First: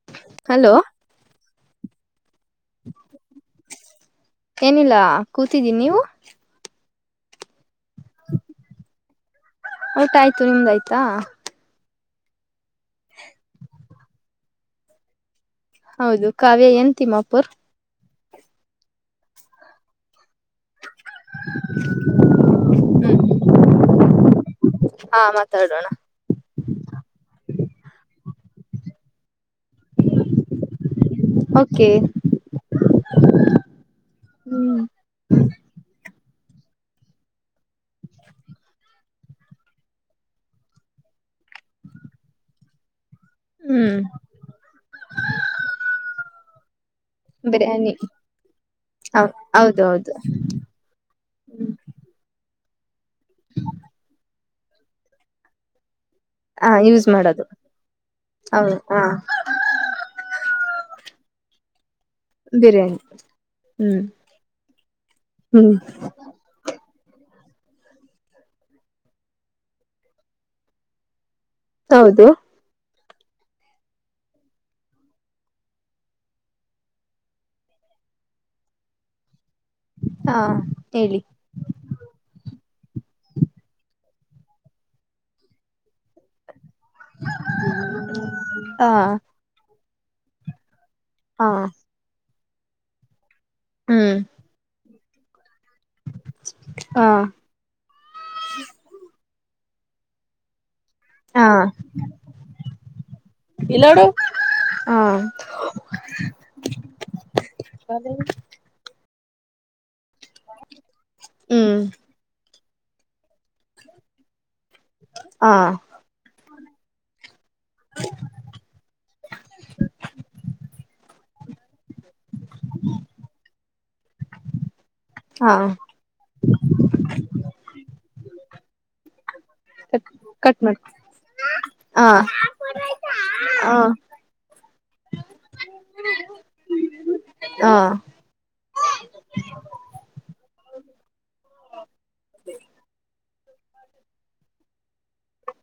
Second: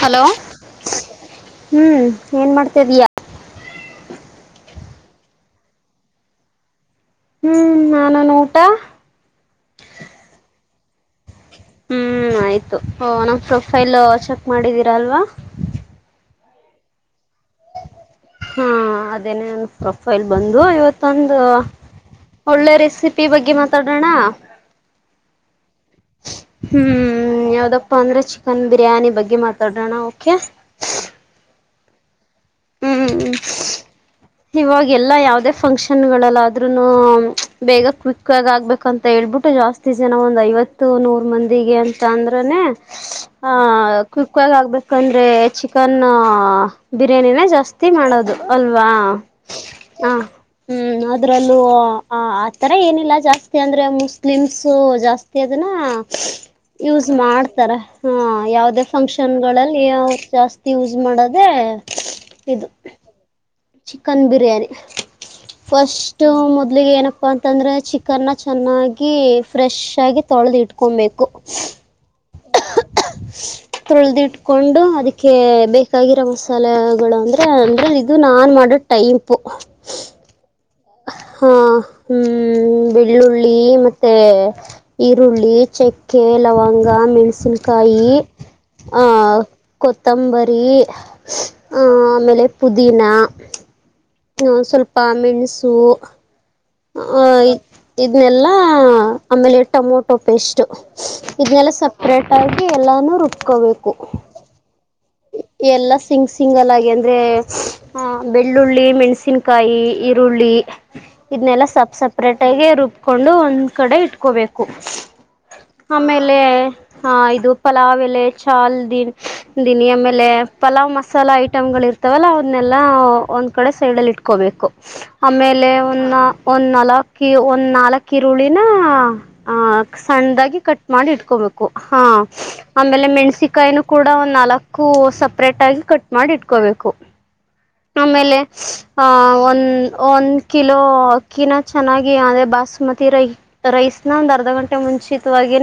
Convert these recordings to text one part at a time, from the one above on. Hello ಹ್ಮ್ ಏನ್ ಮಾಡ್ತಾ ಇದೀಯ ಏನಿಲ್ಲ ಕೂತಿದಿನ್ ನೀವು ಹ್ಮ್ ನಾನನ್ ಊಟ ಊಟ ಆಯ್ತು ನಿಮ್ದಾಯ್ತಾ ಹ್ಮ ಆಯ್ತು ನಮ್ ಪ್ರೊಫೈಲ್ ಚೆಕ್ ಮಾಡಿದೀರಾ ಅಲ್ವಾ. ಹೌದು ಕಾವ್ಯ ಎನ್ ತಿಮ್ಮಾಪುರ್. ಹಾ ಅದೇನ ನನ್ ಪ್ರೊಫೈಲ್ ಬಂದು ಇವತ್ತೊಂದು. ಒಳ್ಳೆ ರೆಸಿಪಿ ಬಗ್ಗೆ ಮಾತಾಡೋಣ ಹಾ ಮಾತಾಡೋಣ ಹ್ಮ್ ಯಾವ್ದೋ. [inaudible] ಅಂದ್ರೆ ಚಿಕನ್ ಬಿರಿಯಾನಿ ಬಗ್ಗೆ ಮಾತಾಡೋಣ ಓಕೆ. ಓಕೆ ಹ್ಮ್ ಹ್ಮ ಹ್ಮ್ ಇವಾಗ ಎಲ್ಲಾ ಯಾವದೇ ಫಂಕ್ಷನ್ ಗಳ. ದರೂನು ಬೇಗ ಕ್ವಿಕ್ ಆಗ ಆಗ್ಬೇಕ ಅಂತ ಹೇಬಿಟ್ಟು ಜಾಸ್ತಿ ಜನ ಒ ಐವತ್ತು ನೂ ನೂರು. ಮಂದಿಗೆ ಅಂತ ಅಂದ್ರನೆ. ಹ್ಮ್ ಹ ಕ್ವಿಕ್ ಆಗಿ ಆಗ್ಬೇಕಂದ್ರೆ ಚಿಕನ್. ಜಾಸ್ತಿ ಬಿರಿಯಾನಿ ಮಾಡೋದು ಅಲ್ವಾ ಹ ಹ. ಹೌದೌದು ಹ್ಮ್ ಅದ್ರಲ್ಲೂ ಆ ಥರ ಏನಿಲ್ಲ ಜಾಸ್ತಿ ಅಂದರೆ ಮುಸ್ಲಿಮ್ಸು ಜಾಸ್ತಿ ಅದನ್ನು ಹ ಯೂಸ್ ಮಾಡೋದು ಮಾಡ್ತಾರ ಹ ಹೌದು ಯಾವದೇ ಹ ಫಂಕ್ಷನ್ಗಳಲ್ಲಿ ಜಾಸ್ತಿ. ಯೂಸ್ ಮಾಡದೆ ಬಿರಿಯಾನಿ ಹ್ಮ್ ಚಿಕನ್ ಬಿರಿಯಾನಿ ಹ್ಮ್ ಫಸ್ಟ್ ಮೊದ್ಲಿಗೆ ಏನು. ಅಂತಂದ್ರೆ ಚಿಕನ್ನ ಚೆನ್ನಾಗಿ ಫ್ರೆಶ್ ಆಗಿ ತೊಳೆದಿಟ್ಕೊಬೇಕು. ಹೌದು ತೊಳ್ದಿಟ್ಕೊಂಡು ಅದಕ್ಕೆ ಬೇಕಾಗಿರೋ ಮಸಾಲೆಗಳು ಅಂದ್ರೆ ಅಂದ್ರೆ. ಇದು ನಾನ್ ಮಾಡೋ ಟೈಪು ಹಾ ಹೇಳಿ ಹಾ ಹ್ಮ್ ಬೆಳ್ಳುಳ್ಳಿ ಮತ್ತೆ ಈರುಳ್ಳಿ ಚಕ್ಕೆ ಲವಂಗ ಮೆಣಸಿನ್ಕಾಯಿ ಹಾ ಆ ಕೊತ್ತಂಬರಿ ಹಾ ಆ ಆಮೇಲೆ ಪುದೀನಾ ಹ್ಮ್ ಹ್ಮ ಸ್ವಲ್ಪ ಮೆಣಸು ಹಾ ಆ ಇದನ್ನಲ್ಲಾ ಆಮೇಲೆ ಟಮೊಟೊ ಪೇಸ್ಟ್ ಹಾ ಇದನೆೆಲ್ಲ ಸಪ್ರೇಟ್ ಆಗಿ ಎಲ್ಲಾನು ರುಬ್ಕೋಬೇಕು ಹಾ ಎಲ್ಲಾ ಸಿಂಗ್ ಸಿಂಗಲ್ಗಿ ಅಂದ್ರೆ ಬೆಳ್ಳುಳ್ಳಿ ಮೆಣ್ಸಿನ್ ಕಾಯಿ ಈರುಳ್ಳಿ ಇದನ್ನಲ್ಲ ಹ್ಮ್ ಸಬ್ ಸಪ್ರೇಟ್ ಳಗೆ ರುಬ್ಕೊಂಡು ಒಂದ್ ಕಡೆ ಇಟ್ಕೋಬೇಕು ಹಾ ಆಮೇಲೆ ಹಾ ಇದು ಪಲಾವ್ ಎಲೆ ಚಾಲ್ ದಿನ ದಿನಿ ಆಮೇಲೆ ಪಲಾವ್ ಮಸಾಲ ಇಐ ಟಮ್ಗಳು ಇರ್ತಾವಲ್ಲ ಅವನ್ನೆಲ್ಲ ಒಂದ್ ಕಡೆ ಸೈಡ್ ಅಲ್ಲಿ ಇಟ್ಕೋಬೇಕು ಹಾ ಆಮೇಲೆ ಒ ಒಂದ್ ನಾಲ್ಕಿ ಒಂದ್ ನಾಲ್ಕ್ ಈರುಳ್ಳಿನ ಆಹ ಸಣ್ಣಾಗಿ ಕಟ್ ಮಾಡಿ ಇಟ್ಕೋಬೇಕು ಹಾ ಆಮೇಲೆ ಹಾ ಮೆಣ್ಸಿಕಾಯಿನೂ ಕೂಡ ಒಂದ್ ನಾಲಕ್ಕು ಕೂ ಸಪ್ರೇಟ್ ಆಗಿ ಕಟ್ ಮಾಡಿ ಇಟ್ಕೋಬೇಕು ಹಾ ಆಮೇಲೆ ಹಾ ಒನ್ ಒನ್ ಕಿಲೋ ಅಕ್ಕಿನ ಚೆನ್ನಾಗಿ ಅದೇ ಬಸ್ಮತಿ ರೈ ರೈಸ್ನ ಒಂದ್ ಅರ್ಧ ಗಂಟೆ ಮುಂಚಿತವಾಗಿ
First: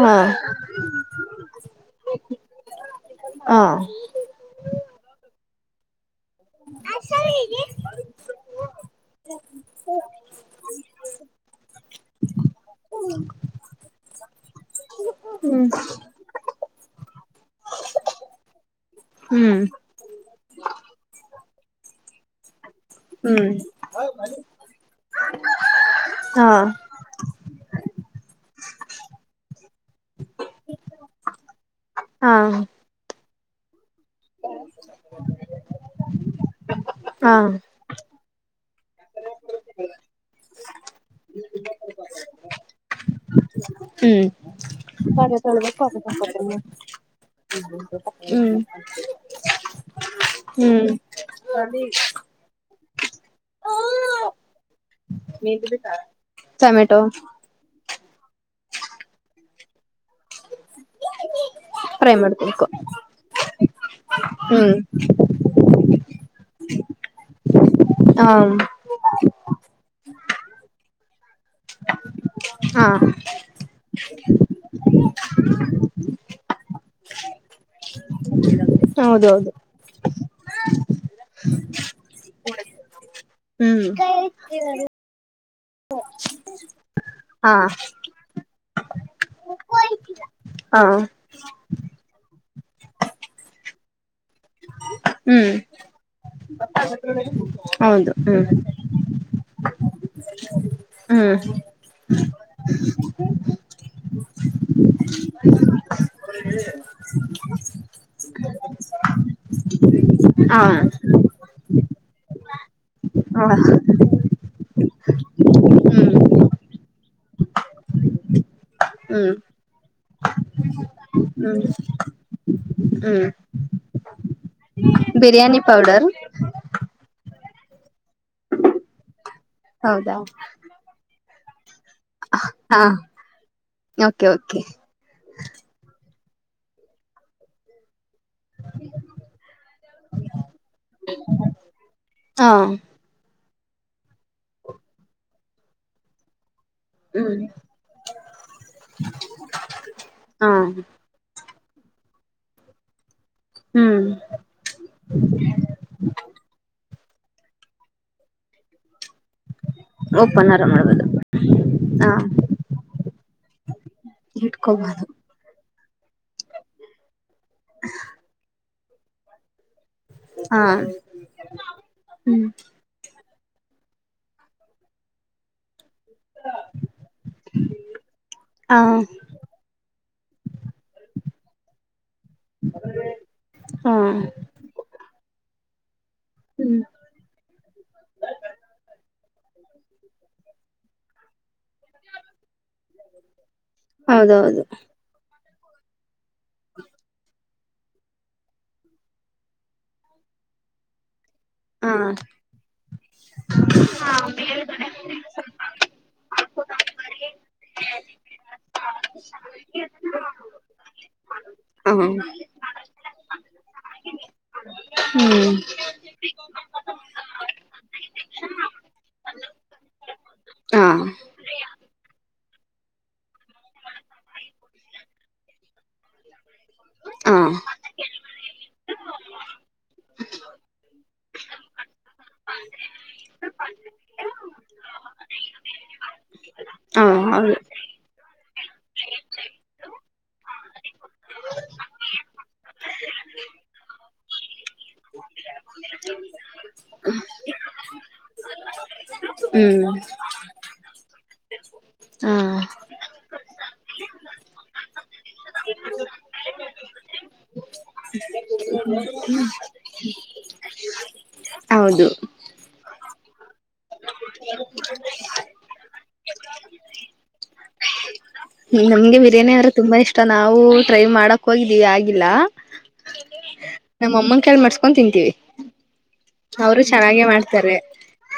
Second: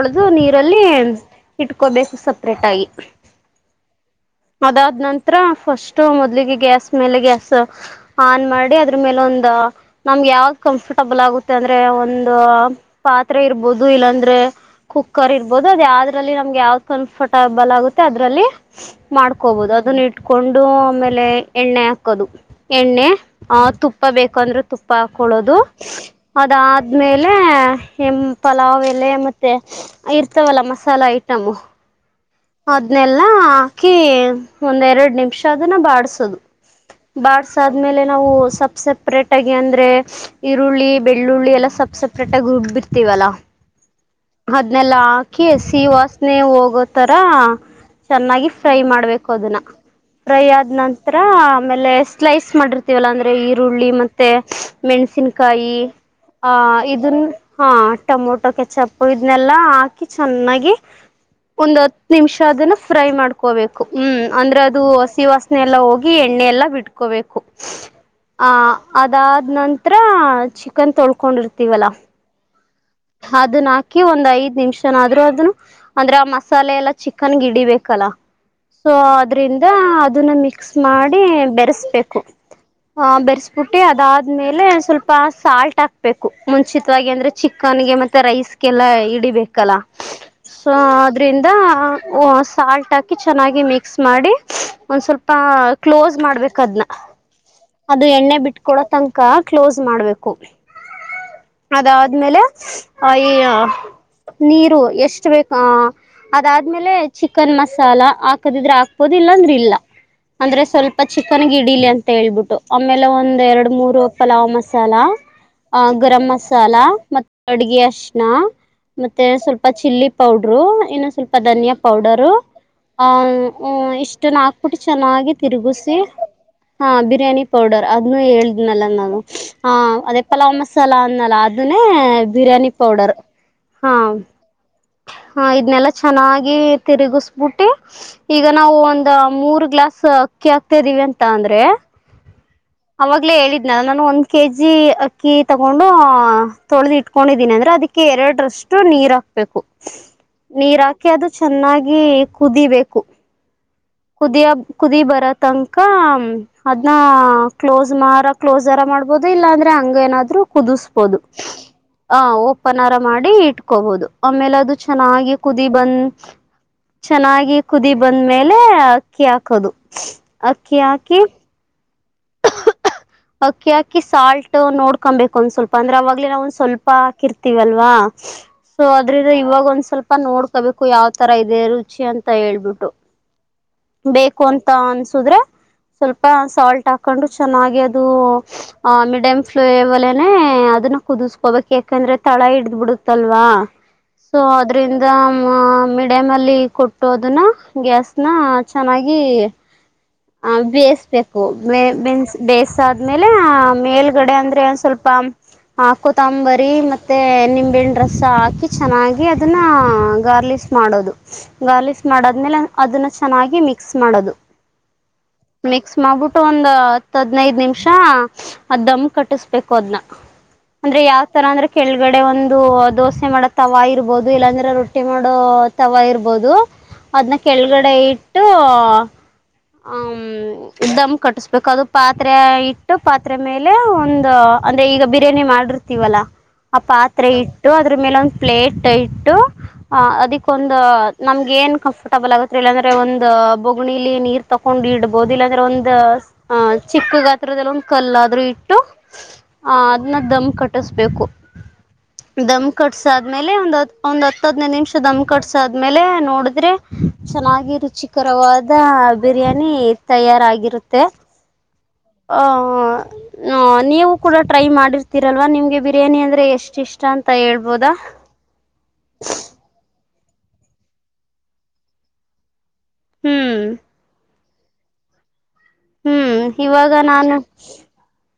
ಹಾ ನೀರಲ್ಲಿ ಇಟ್ಕೋಬೇಕು ಸಪ್ರೇಟ್ ಆಗಿ ಹಾ ಅದಾದ್ ನಂತರ ಫಸ್ಟ್ ಮೊದ್ಲಿಗೆ ಗ್ಯಾಸ್ ಮೇಲೆ ಗ್ಯಾಸ್ ಆನ್ ಮಾಡಿ ಅದ್ರ ಮೇಲೆ ಒಂದು ನಮಗೆ ಯಾವ್ದ್ ಕಂಫರ್ಟಬಲ್ ಏನಾಗುತ್ತೆ ಅಂದ್ರೆ ಒಂದು ಪಾತ್ರೆ ಇರ್ಬೋುದು ಇಲ್ಲಾಂದ್ರೆ ಕು ಕುಕರಿರ್ಬೋದು ಹ್ಮ್ ಅದ ಯ್ರಲ್ಲಿ ನಮ್ಗೆ ಯಾವ್ದ್ ಕನ್ಫರ್ಟಬಲ್ ಆಗುತ್ತೆ ಅದ್ರಲ್ಲಿ ಹ್ಮ್ ಮಾಡ್ಕೋಬಹುದು ಅದನ್ನ ಇಟ್ಕೊಂಡು ಆಮೇಲೆ ಎಣ್ಣೆ ಹಾಕದು ಎಣ್ಣೆ ಹ್ಮ್ ಆಹ ತುಪ್ಪ ಬೇಕುಂದ್ರೆ ತುಪ್ಪ ಹಾಕ್ಕೊಳ್ಳೋದು ಹಾ ಅದಾದ್ಮೇಲೆ ಹೆಂ ಪಲಾವ್ ಎಲೆ ಮೆ ಇರ್ತವಲ್ಲ ಮಸಾಲ ಐಟಮು ಹಾ ಅಲ್ಲ ಕಿ ಒಂದ ಎರಡ್ ನಿಮಿಷ ಅದನ್ನ ಬಾಡಸದು ಹಾ ಬಾಸಾದ್ಮೇಲೆ ಸಪ್ರೇಟ್ ಆಗಿ ಅಂದ್ರೆ ಈರುಳ್ಳಿ ಬೆಳ್ಳುಳ್ಳಿ ಎಲ್ಲಾ ಸಬ್ ಸಪ್ರೇಟ್ ಆಗಿ ರುಬ್ಬಿರ್ತೀವಲ್ಲಾ ಹ್ಮ್ ಅದ್ನೆಲ್ಲ ಹಾಕಿಸ ವಾಸನೆ ಹೋಗೋತರ ಚೆನ್ನಾಗಿ ಹ್ಮ್ ಫ್ರೈ ಮಾಡ್ಬೇಕು ಅದು ್ರೈ ಆದ ಹ್ಮ್ ನಂತರ ಆಮೇ ಸ್ಲೈಸ್ ಮಾಡ ವಲ್ಲ ಅಂದ್ರೆ ಈರುಳ್ಳಿ ಮತ್ತೆ ಮೆಣಸಿಿನಕಾಯಿ ಆ ಟೊಮೆಟೊ ಇದನ್ನು ಹ ಟೊಮೊಟೊ ಕೆಚ್ಚಪ್ಪು ಇದನ್ನಲ್ಲಾ ಹಾಕಿ ಚೆನ್ನಾಗಿ ಒಂದ್ ಹತ್ತು ಫ್ರೈ ನಿಮಿಷ ಮಾಡ್ಕೊಬೇಕು ಅದನ್ನ ಫ್ರೈ ಮಾಡ್ಕೋಬೇಕು ಹ್ಮ್ ಅಂದ್ರೆ ಹ್ಮ್ ಅದು ಹಸಿ ವಾಸನೆ ಎಲ್ಲಾ ಹೋಗಿ ಎಣ್ಣೆ ಎಲ್ಲ ಎಲ್ಲ ಬಿಟ್ಕೋಬೇಕು ಆ ಹ ಅದಾದ್ ನಂತರ ಚಿಕನ್ ತೊಳ್ಕೊಂಡಿರ್ತ ಇೀವಲ ಹಾ ಅದನ್ನ ಹಾಕಿ ಒಂದ್ ಐದ್ ನಿಮಿಷನಾದ್ರು ಅದನ್ನು ಅಂದ್ರೆ ಆ ಮಸಾಲೆ ಎಲ್ಲ ಚಿಕನ್ಗೆ ಗಿಡಿಬೇಕಲ್ಲ ಸೊ ಹೌದೌದು ಅದ್ರಿಂದ ಅದನ್ನ ಮಿಕ್ಸ್ ಮಾಡಿ ಬೆರೆಸ್ಬೇಕು ಹ ಬೆರೆಸ್ಬಿಟ್ಟಿ ಹ್ಮ್ ಅದಾದ್ಮೇಲೆ ಸ್ವಲ್ಪ ಆ ಸಾಲ್ಟ್ ಹಾಕ್ಬೇಕು ಮುಂಚಿತವಾಗಿ ಅಂದ್ರೆ ಹಾ ಚಿಕನ್ ಗೆ ಮತ್ತೆ ರೈಸ್ಗೆಲ್ಲ ಇಡಿಬೇಕಲ್ಲ ಸೊ ಹಾ ಅದ್ರಿಂದ ಸಾಲ್ಟ್ ಹಾಕಿ ಚೆನ್ನಾಗಿ ಮಿಕ್ಸ್ ಮಾಡಿ ಒಂದ್ ಸ್ವಲ್ಪ ಹ್ಮ್ ಕ್ಲೋಸ್ ಮಾಡ್ಬೇಕದ್ನ್ನ ಅದು ಹೌದು ಎಣ್ಣೆ ಹ್ಮ್ ಬಿಟ್ಕಡ ತನಕ ಕ್ಲೋಸ್ ಮಾಡ್ಬೇಕು ಹ್ಮ್ ಅದಾದ್ಮೇಲೆ ಆ ಈ ನೀರು ಎಷ್ಟು ಬೇಕ ಅದಾದ್ಮೇಲೆ ಚಿಕನ್ ಮಸಾಲ ಹಾಕದಿದ್ರೆ ಹಾಕ್ಬೋದಿಲ್ಲ ಹಾ ಅಂದ್ರೆ ಸ್ವಲ್ಪ ಚಿಕನ್ಗಿಡಿಲಿ ಅಂತ ಬಿಟ್ಟು ಆಮೇಲೆ ಹ ಒಂದ್ ಎರಡು ಮೂರು ಪಲಾವ್ ಮಸಾಲ ಅ ಹ್ಮ್ ಗರಂ್ ಮಸಾಲ ಮ ಅಡ್ಗೆ ಅ ಮೆ ಹ್ಮ್ ಸ್ವಲ್ಪ ಚಿಲ್ಲಿ ಪೌಡರು ಇನ್ನು ಸ್ವಲ್ಪ ಹ್ಮ್ ನಿಯಾ ಪೌಡರು ಹ್ಮ್ ಇ ನ ಬಟ್ಟ ಚೆನ್ನಾಗಿ ಬಿರಿಯಾನಿ ತಿರುಗಸ ಪೌಡರ್ ಬಿರಿ್ಯಾನಿ ಪೌಡರ್ ಅದನ್ನು ಹೇಳ್ನಲ್ಲ ನ ಹೌದಾ ಅದೇ ಪಲಾವ್ ಮಸಾಲ ಅಲ್ಲ ಅ ಬಿರಿ್ಯಾನಿ ಹಾ ಪೌಡರ್ ಹ ಓಕೆ ಓಕೆ ಇದನ್ನಲ್ಲ ಚೆನ್ನಾಗಿ ತಿರುಗಿಸಬಿಟ್ಟಿ ಈಗ ನಾವು ಒಂದ ಮೂರ್ ಗ್ಲಾಸ್ ಅಕ್ಕಿ ಹಾಕ್ತ ಅಂದ್ರೆ ಹಾ ಅವಾಗಲೇ ಹೇಳಿದ್ದ ನಾನ ನಾನು ಒಂದ್ ಕೆಜಿ ಅಕ್ಕಿ ತಗೊಂಡು ತೊಳೆ್ದ ಹ್ಮ್ ಇಟ್ಕೊಂಡಿದೀನಿ ಅಂದ್ರೆ ಅದಕ್ಕೆ ಎರಡರಷ್ಟು ನೀರ್ ಹಾಕ್ಬೇಕು ಹಾ ನೀರ್ ಹಾಕಿ ಅದು ಚೆನ್ನಾಗಿ ಕುದಿಬೇಕು ಹ್ಮ್ ಕುದಿಯ ಕುದಿ ಬರ ತನಕ ಅ ನ ಕ್ಲೋಸ್ ಮಾರ ಕ್ಲೋಸ್ಾರ ಮಾಡ್ಬ ಬೋದು ಇಲ್ಲಾಂದ್ರೆ ಹಂಗ ಏನಾದ್ರು ಓಪನರ ಮಾಡ್ಬೋದು ಕುದಿಸಬೋದು ಹಾ ಹ ಒಪ್ಪನಾರ ಮಾಡಿ ಇಟ್ಕೋಬಹುದು ಆಮೇಲೆ ಅದು ಇಟ್ಕೋಬೋದು ಚೆನ್ನಾಗಿ ಕುದ ಕುದಿ ಬಂದ ಚೆನ್ನಾಗಿ ಕುದಿ ಬಂದ್ಮೇಲೆ ಅಕ್ಕಿ ಹಕ್ಕದು ಹಾ ಅಕ್ಕಿ ಹಾಕಿ ಹ್ಮ್ ಅಕ್ಕಿ ಅಕ್ಕಿ ಸಾಲ್ಟ್ ನೋಡ್ಕೊಬೇಕು ಒಂದ್ ಸ್ವಲ್ಪ ಅಂದ್ರೆ ಅವವಾಗ್ಲ ನಾವು ಒಂದ್ ಸ್ವಲ್ಪ ಹಾಕರ್ತಿವಲ್ವಾ ಹಾ ಸೊ ಅದ್ರಿಂದ ಇವಾಗ ಒಂದ್ ಸ್ವಲ್ಪ ನೋಡ್ಕೋಬೇಕ ು ಯಾವ್ ತರ ಇದೆ ರುಚಿ ಅಂತ ಹೇಳ್ಬಿಟ್ಟು ಹ್ಮ್ ಬೇಕು ಅಂತ ಅನ್ಸುದ್ರೆ ಸ್ವಲ್ಪ ಹ್ಮ್ ಸಾಲ್ಟ್ ಹಾಕೊಂಡು ಚೆನ್ನಾಗಿ ಅದು ಮಿಡಮ್ ಫ್ಲೇವಲನೇ ಅದನ್ನ ಕುದಿಸಕೋಬೇಕು ಯಾಕಂದ್ರೆ ತಳ ಹಿಡ್ದ ಬಿಡುತ್ತಲ್ವಾ ಸೊ ಹೌದೌದು ಅದ್ರಿಂದ ಮಿಡಮ್ ಅಲ್ಲಿ ಕೊಟ್ಟುದನ್ನ ಗ್ಯಾಸ್ನ ಚೆನ್ನಾಗಿ ಹ ಬೇಸ್ಬೇಕು ಹಾ ಬನ್ ಬೇಯಸಾದ್ಮೇಲೆ.... ಮೇಲುಗಡೆ ಅಂದ್ರೆ... ಸ್ವಲ್ಪ ಹ ಕೊತ್ತಂಬರಿ ಮತ್ತೆ ನಿಂಬೆಣ ರಸ ಹಾಕಿ ಚೆನ್ನಾಗಿ ಅದನ್ನ ಗಾರ್ಲಿಕ್ ಮಾಡೋದು ಹ ಗಾರ್ಲಿಶ್ ಮಾಡದ್ಮೇಲೆ.. ಅದನ್ನು ಚೆನ್ನಾಗಿ ಮಿಕ್ಸ್ ಮಾಡೋದು ಹ್ಮ್ ಮಿಕ್ಸ್ ಮಾಡ್ಬಿಟ್ಟು ಒಂದ್ ಹತ್ತ ಹದ್ನೈದ ನಿಮಿಷ ದಮ್ ಕಟ್ಟಿಸ್ಬೇಕು ಅದನ್ನ. ಹಾ ಅಂದ್ರೆ ಯಾವ್ ತರ ಅಂದ್ರೆ ಕೆಳಗಡೆ ಒಂದು ದೋಸೆ ಮಾಡ ತವಾ ಇರ್ಬೋದು ಇಲ್ಲಾಂದ್ರೆ ರೊಟ್ಟಿ ಮಾಡೋ.... ತವಾ ಇರ್ಬೋದು ಹಾ ಅದ್ನ್ನ ಹಾ ಕೆಳಗಡೆ ಇಟ್ಟು ಹ.. ದಮ ಕಟ್ಟಸಬೇಕು ಅದು ಪಾತ್ರೆ ಇಟ್ಟು ಪಾತ್ರೆ ಮೇಲೆ ಒಂದು ಅಂದ್ರೆ ಈಗ ಬಿರಿಯಾನಿ ಮಾಡಿರ್ತೀವಲ್ಲ ಆ ಪಾತ್ರೆ ಹೌದು ಇಟ್ಟು ಅದರ ಮೇಲೆ ಒಂದ್ ಪ್ಲೇಟ್ ಇಟ್ಟು ಅ ಅದಿಕ್ಕ ಒಂದ ನಮ್ಗೆ ಏನ್ ಕಂಫರ್ಟಬಲ್ ಆಗತ್ ಇಲ್ಲಾಂದ್ರೆ ಒಂದ ಬೋಗಣಿಲಿ ನೀರ್ ತಕೊಂಡ... ನ ಇಡ್ಬಹುದು ಇಲ್ಲಾ ಅಂದ್ರೆ ಒಂದು ಆಹ ಚಿಕ್ಕ ಗಾತ್ರದಲ್ಲ ಒಂದ್ ಕಲ್ಲಾದ್ರೂ ಇಟ್ಟು ಆ ಹ್ಮ್ ಅದ್ನ್ನ ದಮ್ ಕಟ್ಟಸ... ಬೇಕು ಹಾ ದಮ್ ಕಟ್ಸ ಆದ್ಮೇಲೆ ಒಂದ್ ಒಂದ್ ಹತ್ತ ಹದ್ನೇದು ನಿಮಿಷ ದಮ್ ಕಟ್ಸಾದ್ಮೇಲೆ ನೋಡಿದ್ರೆ.. ಚೆನ್ನಾಗಿ ರುಚಿಕರವಾದ ಬಿರಿಯಾನಿ ತಯಾರಾಗಿರುತ್ತೆ. ತ್ತೇ ಹೌದು ಹ ನ ನೀವು ಕೂಡ ಟ್ರೈ ಮಾಡಿರ್ತೀರಲ್ವಾ ನಿಮ್ಗೆ ಬಿರಿಯಾನಿ ಅಂದ್ರೆ ಎಷ್ಟ ಇಷ್ಟ ಅಂತ ಹೇಳ್ಬೋದಾ?? ಹ್ಮ ನಮ್ಗೆ ಬಿರಿಯಾನಿ ಅಂದ್ರೆ ತುಂಬಾ ಇಷ್ಟ ನಾವು ಟ್ರೈ ಮಾಡಕ್ ಹೋಗಿದ್ದೀವಿ ಆಗಿಲ್ಲ. ಹ್ಮ್ ಕೈಲ್ಲಿ ಮಾಡಸ್ಕೊಂಡ್ ತಿಂತೀವಿ. ಹ್ಮ್ ಅವರು ಇವಾಗ ಚೆನ್ನಾಗೆ ನಾನು ಮಾಡ್ತಾರೆ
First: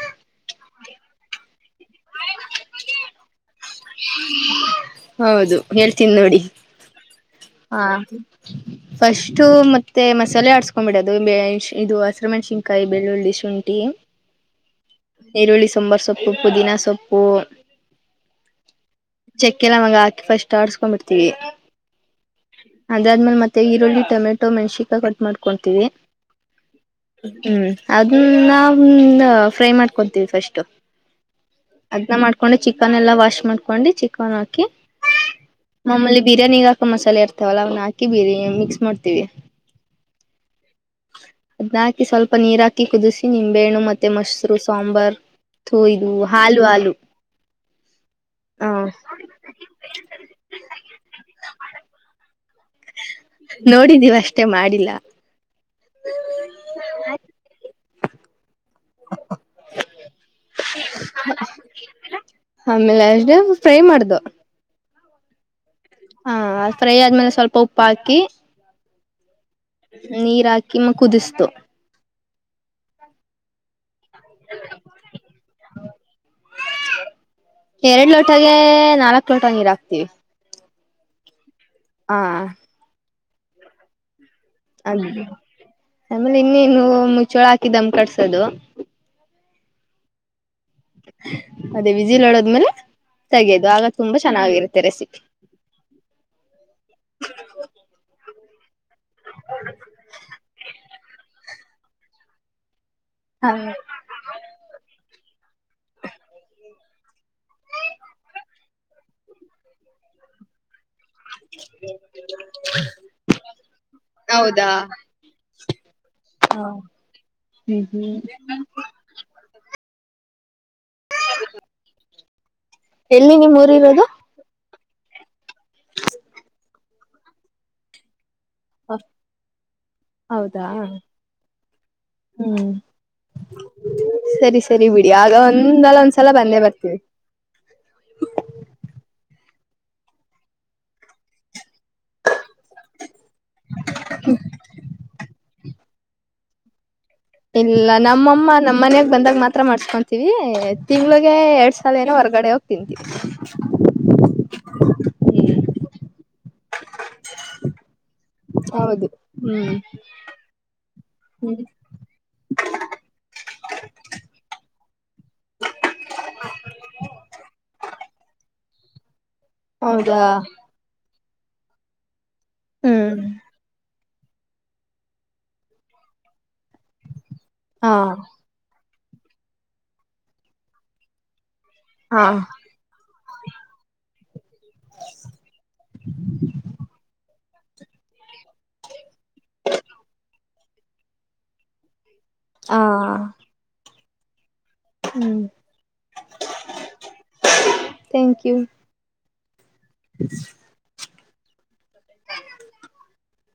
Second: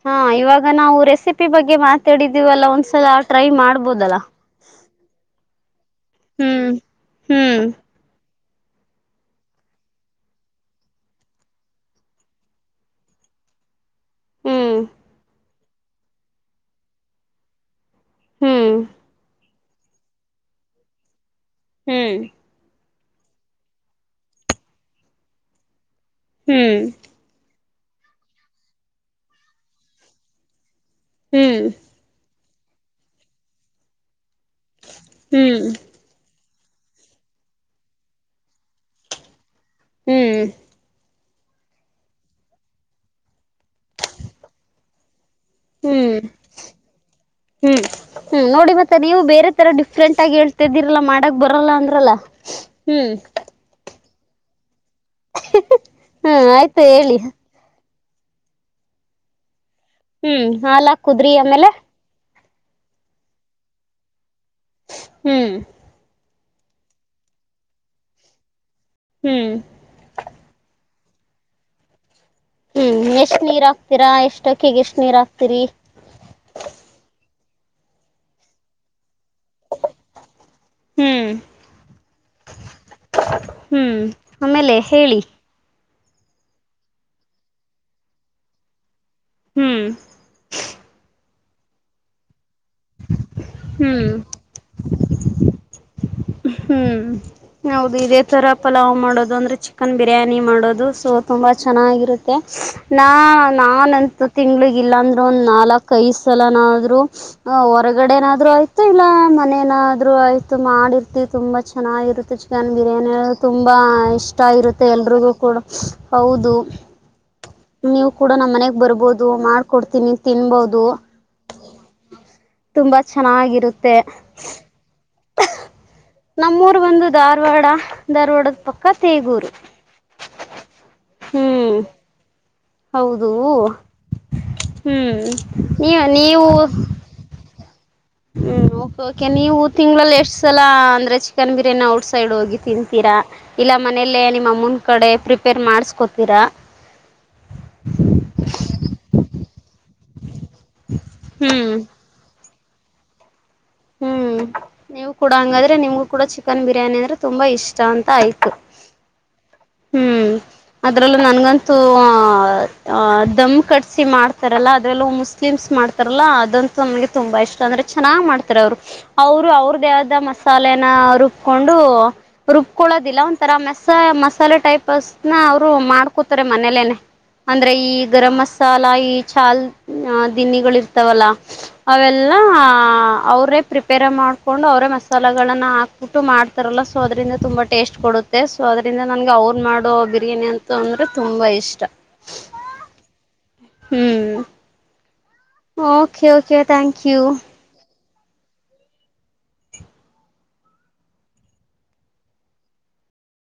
ಹ... ಇವಾಗ ನಾವು ರೆಸಿಪಿ ಬಗ್ಗೆ ಮಾತಾಡಿದೀವ ಅಲ್ಲ ಒಂದ್ಸಲ ಆಟೋ. ಹೌದು ಹೇಳ್ತೀನ ನೋಡಿ ಹ್ಮ್ ಹ್ಮ್ ಹಾ [inaudible] ಫಸ್ಟು ಮತ್ತೆ ಮಸಾಲೆ ಆಡ್ಸ್ಕೊಂಡ್ಬಿಡ ಅದು ಇದು ಹಸಿ ಮೆಣ್ಸಿನ್ಕಾಯಿ ಬೆಳ್ಳುಳ್ಳಿ ಶುಂಠಿ ಹ್ಮ್ ಈರುಳ್ಳಿ ಸಾಂಬಾರ ಸೊಪ್ಪು ಪುದೀನ ಸೊಪ್ಪು ಹ್ಮ್ ಎಲ್ಲಕ್ಕಿ ಲವಂಗ ಹಾಕಿ ಫಸ್ಟ್ ಆಡ್ಸ್ಕೊಂಡಂಬಿಡ್ತೀವಿ ಹ್ಮ್ ಅದಾದ್ಮೇಲೆ ಮತ್ತೆ ಈರುಳ್ಳಿ ಟೊಮೆಟೊ ಮೆನಾಸಿನ ಕಾಯಿ ಕಟ್ ಮಾಡ್ಕೊಂತೀವಿ... ಹ್ಮ್ ಹ್ಮ್ ಅದನ್ನ ಫ್ರೈ ಮಾಡ್ಕೊತೀವಿ ಫಸ್ಟ್ ಹ್ಮ್ ಹಾಕೊಂಡು ಚಿಕನ್ ಎಲ್ಲಾ ವಾಶ್ ಮಾಡ್ಕೊಂಡು ಚಿಕನ್ ಹಾಕಿ ಹ್ಮ್ ಮಮಲ್ಲಿ ಬಿರಿಯಾನಿ ಹಾ ಚಿಕನ್ ಹಾಕ ಮಸಾಲೆ ಇರ್ತಾವಲ್ಲ ಅವ್ನ ಹಾಕಿ ಬೀರಿ ಮಿಕ್ಸ್ ಮಾಡ್ತೀವಿ ಹ್ಮ್ ಅದ್ನ್ನಾಕಿ ಸ್ವಲ್ಪ ನೀರಾಕಿ ಕುದಿಸಿ ನಿಂಬೆಣು ಮತ್ತೆ ಮೊಸರು ಸಾಂಬಾರ ಥಂಯ್ದು ಹ್ಮ್ ಹಾಲು ಹಾಲು ಹ್ಮ್ ಹ್ಮ್ ಹ ನೋಡಿ ಮತ್ತೆ ನೀವು ಬೇರೆ ತರ ಡಿಫ್ರೆಂಟ್ ಆಗಿ ಹೇಳ್ತಿದ್ದೀರಲ್ಲ ಮಾಡಕ್ ಬರಲ್ಲ ಅಂದ್ರಲ್ಲ. ಹ್ಮ್ ನೋಡಿದೀವ ಅಷ್ಟೆ ಮಾಡಿಲ್ಲ. ಹಾ ಆಯ್ತು ಹೇಳಿ... ಹ್ಮ್ ಹಾಲ್ ಹಾಕಿ ಉದ್ರಿ ಆದ ಆಮೇಲೆ ಆಮೇಲೆ ಅಷ್ಟೇ ಫ್ರೈ ಮಾಡ್ದ. ಹ್ಮ್ ಹಾ ಫ್ರೈ ಆದ್ಮೇಲೆ ಸ್ವಲ್ಪ ಉಪ್ಪ ಹಾಕಿ ಹ್ಮ್ ನೀರಾಕಿಮ್ಮ ಕುದಿಸ್ತು ಹ್ಮ್ ಎಷ್ಟ ನೀರ್ ಹಾಕ್ತೀರಾ?? ಎಷ್ಟ ಅಕ್ಕಿಗಿ ಎಷ್ಟ ನೀರ್ ಹಾಕ್ತೀರಿ?? ಎರಡ್ ಲೋಟಗೆ ನಾಲ್ಕ್ ಲೋಟ ನೀರ್ ಹಾಕ್ತಿೀವಿ ಹ್ಮ್ ಹಾ ಹ್ಮ್ ಆಮೇಲೆ ಹೇಳಿ ಆಮೇಲೆ ಇನ್ನೇನು ಮುಚ್ಚೋಳ ಹಾಕಿದಮ್ ಕಡ್ಸೋದು ಹ್ಮ್ ಅದೇ ಬಿಸಿಲ್ಾಡೋದ್ಮೇಲೆ ತಗಿಯೋದು ಆಗ ಹ್ಮ್ ತುಂಬಾ ಚೆನ್ನಾಗಿರುತ್ತೆ ರೆಸಿಪಿ ಹ್ಮ್ ಹೌದು ಇದೇ ತರ ಪಲಾವ್ ಮಾಡೋದು ಅಂದ್ರೆ ಚಿಕನ್ ಬಿರಿಯಾನಿ ಮಾಡೋದು ಸೊ ತುಂಬಾ ಚೆನ್ನಾಗಿರುತ್ತೆ ನಾ ನಾನನ್ಂತು ತಿಂಗಳಗ್ ಇಲ್ಲಾಂದ ಒ್ ನಾಲ್ಕ ೈ ಸಲನಾದ್ರು ಹೊರಗಡೆನಾದ್ರು ಆಯ್ತಾ ಇಲ್ಲ ಮನೇನಾದ್ರು ಆಯ್ತು ಮಾಡಿ ತುಂಬಾ ಚೆನ್ನಾಗಿರುತ್ತೆ ಚಿಕನ್ ಬಿರಿಯಾನಿ ತುಂಬಾ ಇಷ್ಟ ಹೌದಾ ಇರುತ್ತೆ ಎಲ್ರಿಗೂ ಕೂಡ ಹೌದು ಹ್ಮ್ ನೀವು ಹ್ಮ್ ಕೂಡ ನಮ್ಮ್ ಮನೆಗ್ ಬರ್ಬೋದು ಮಾಡ್ಕೊಡ್ತೀನಿ ತಿನ್ಬೋದು ತುಂಬಾ ಎಲ್ಲಿ ನಿಮ್ ಊರ್ ಚೆನ್ನಾಗಿರುತ್ತೆ ಇರೋದು ನಮ್ಮೂರ್ ಬಂದು ಧಾರವಾಡ ಧಾರವಾಡದ ಪಕ್ಕ ತೇಗೂರು ಹೌದಾ ಹ್ಮ್ ಹ್ಮ್ ಹೌದು ಸರಿ ಸರಿ ಬಿಡಿ ಹ್ಮ್ ಆಗ ನೀ ಒಂದಲ್ಲ ಒಂದ್ಸಲ ನೀವು ಬಂದೇ ಬರ್ತೀವಿ ಹ್ಮ್ ಕೆ ಕೆ ನೀವು ತಿಂಗಳಗಳಲ್ಲಿ ಎಷ್ಟ್ ಸಲ ಅಂದ್ರೆ ಚಿಕನ್ ಬಿರಿಯಾನಿ ಔಟ್ ಸೈಡ್ ಹೋಗಿ ತಿಂತೀರಾ ಇಲ್ಲ ಮನೇಲ್ಲೇ ನಿಮ್ಮ ಮುಂದ ಕಡೆ ಪ್ರಿಪೇರ್ ಮಾಡಸ್ಕೋತೀರ ಇಲ್ಲ ನಮ್ಮಮ್ಮ ನಮ್ಮ ಮನಯಾಗ ಬಂದಾಗ ಮಾತ್ರ ಮಾಡಸ್ಕೊಂತೀವಿ ತಿಂಗಳಗೆ ಹ್ಮ್ ಎರಡ್ ಸಾಲ ಏನೋ ಹೊರ್ಗಡೆ ಹೋಗ್ತಂತ ಹ್ಮ್ ನೀವು ಕೂಡ ಹ್ಮ್ ಹಂಗಾದ್ರೆ ನಿಮ್ಗೂ ಕೂಡ ಚಿಕನ್ ಬಿ ಬಿರಿಯಾನಿ ಅಂದ್ರೆ ತುಂಬಾ ಇಷ್ಟ ಅಂತ ಆಯ್ತು ಹೌದು ಹ್ಮ್ ಹ್ಮ್ ಅದ್ರಲ್ಲೂ ನನ್ಗಂತೂ ದಮ್ ಕಟ್ಸಿ ಮಾಡ್ತಾರಲ್ಲ ಅದ್ರಲ್ಲೂ ಮುಸ್ಲಿಮ್ಸ್ ಮಾಡ್ತಾರಲ್ಲ ಅದಂತೂ ನಮಗೆ ತುಂಬ ಇಷ್ಟ ಅಂದ್ರೆ ಚೆನ್ನಾಗಿ ಮಾಡ್ತ ಅವರು ಅವ್ರು ಅವ್ರ ದೇವದ ಹೌದಾ ಮಸಾಲೆನ ರುಬ್ಕೊಂಡು ರುಬ್ಕಳೋದಿಲ್ಲ ಹ್ಮ್ ಒಂಥರ ಮಸ ಮಸಾಲೆ ಟೈಪ್ಸ್ನ ಅವ್ರು ಮಾಡ್ಕೊತಾರ ಮನೇೇ ಅಂದ್ರೆ ಹಾ ಈ ಗರಂ್ ಮಸಾಲ ಈ ಚಾಲ್ ದಿನಿಗಳು ಇರ್ತಾವಲ್ಲ ಹಾ ಅವೆಲ್ಲಾ ಅವರೇ ಪ್ರಿಪೇರ್ ಮಾಡ್ಕೊಂಡು ಅವರೇ ಮಸಾಲೆಗಳನ್ನ ಹಾಕ್ಬಿಟ್ಟು ಮಾಡ್ತಾರಲ್ಲ ಸೊ ಅದರಿಂದ ತುಂಬಾ ಟೇಸ್ಟ್ ಕೊಡುತ್ತೆ ಸೊ ಅದರಿಂದ ನನ್ಗೆ ಅವರು ಮಾಡೋ ಬಿರಿಯಾನಿ ಅಂತೂ ಅಂದ್ರೆ ತುಂಬಾ ಇಷ್ಟ ಹ ಹ್ಮ್ okay okay thank you thank you ಹ್ಮ [unintelligible]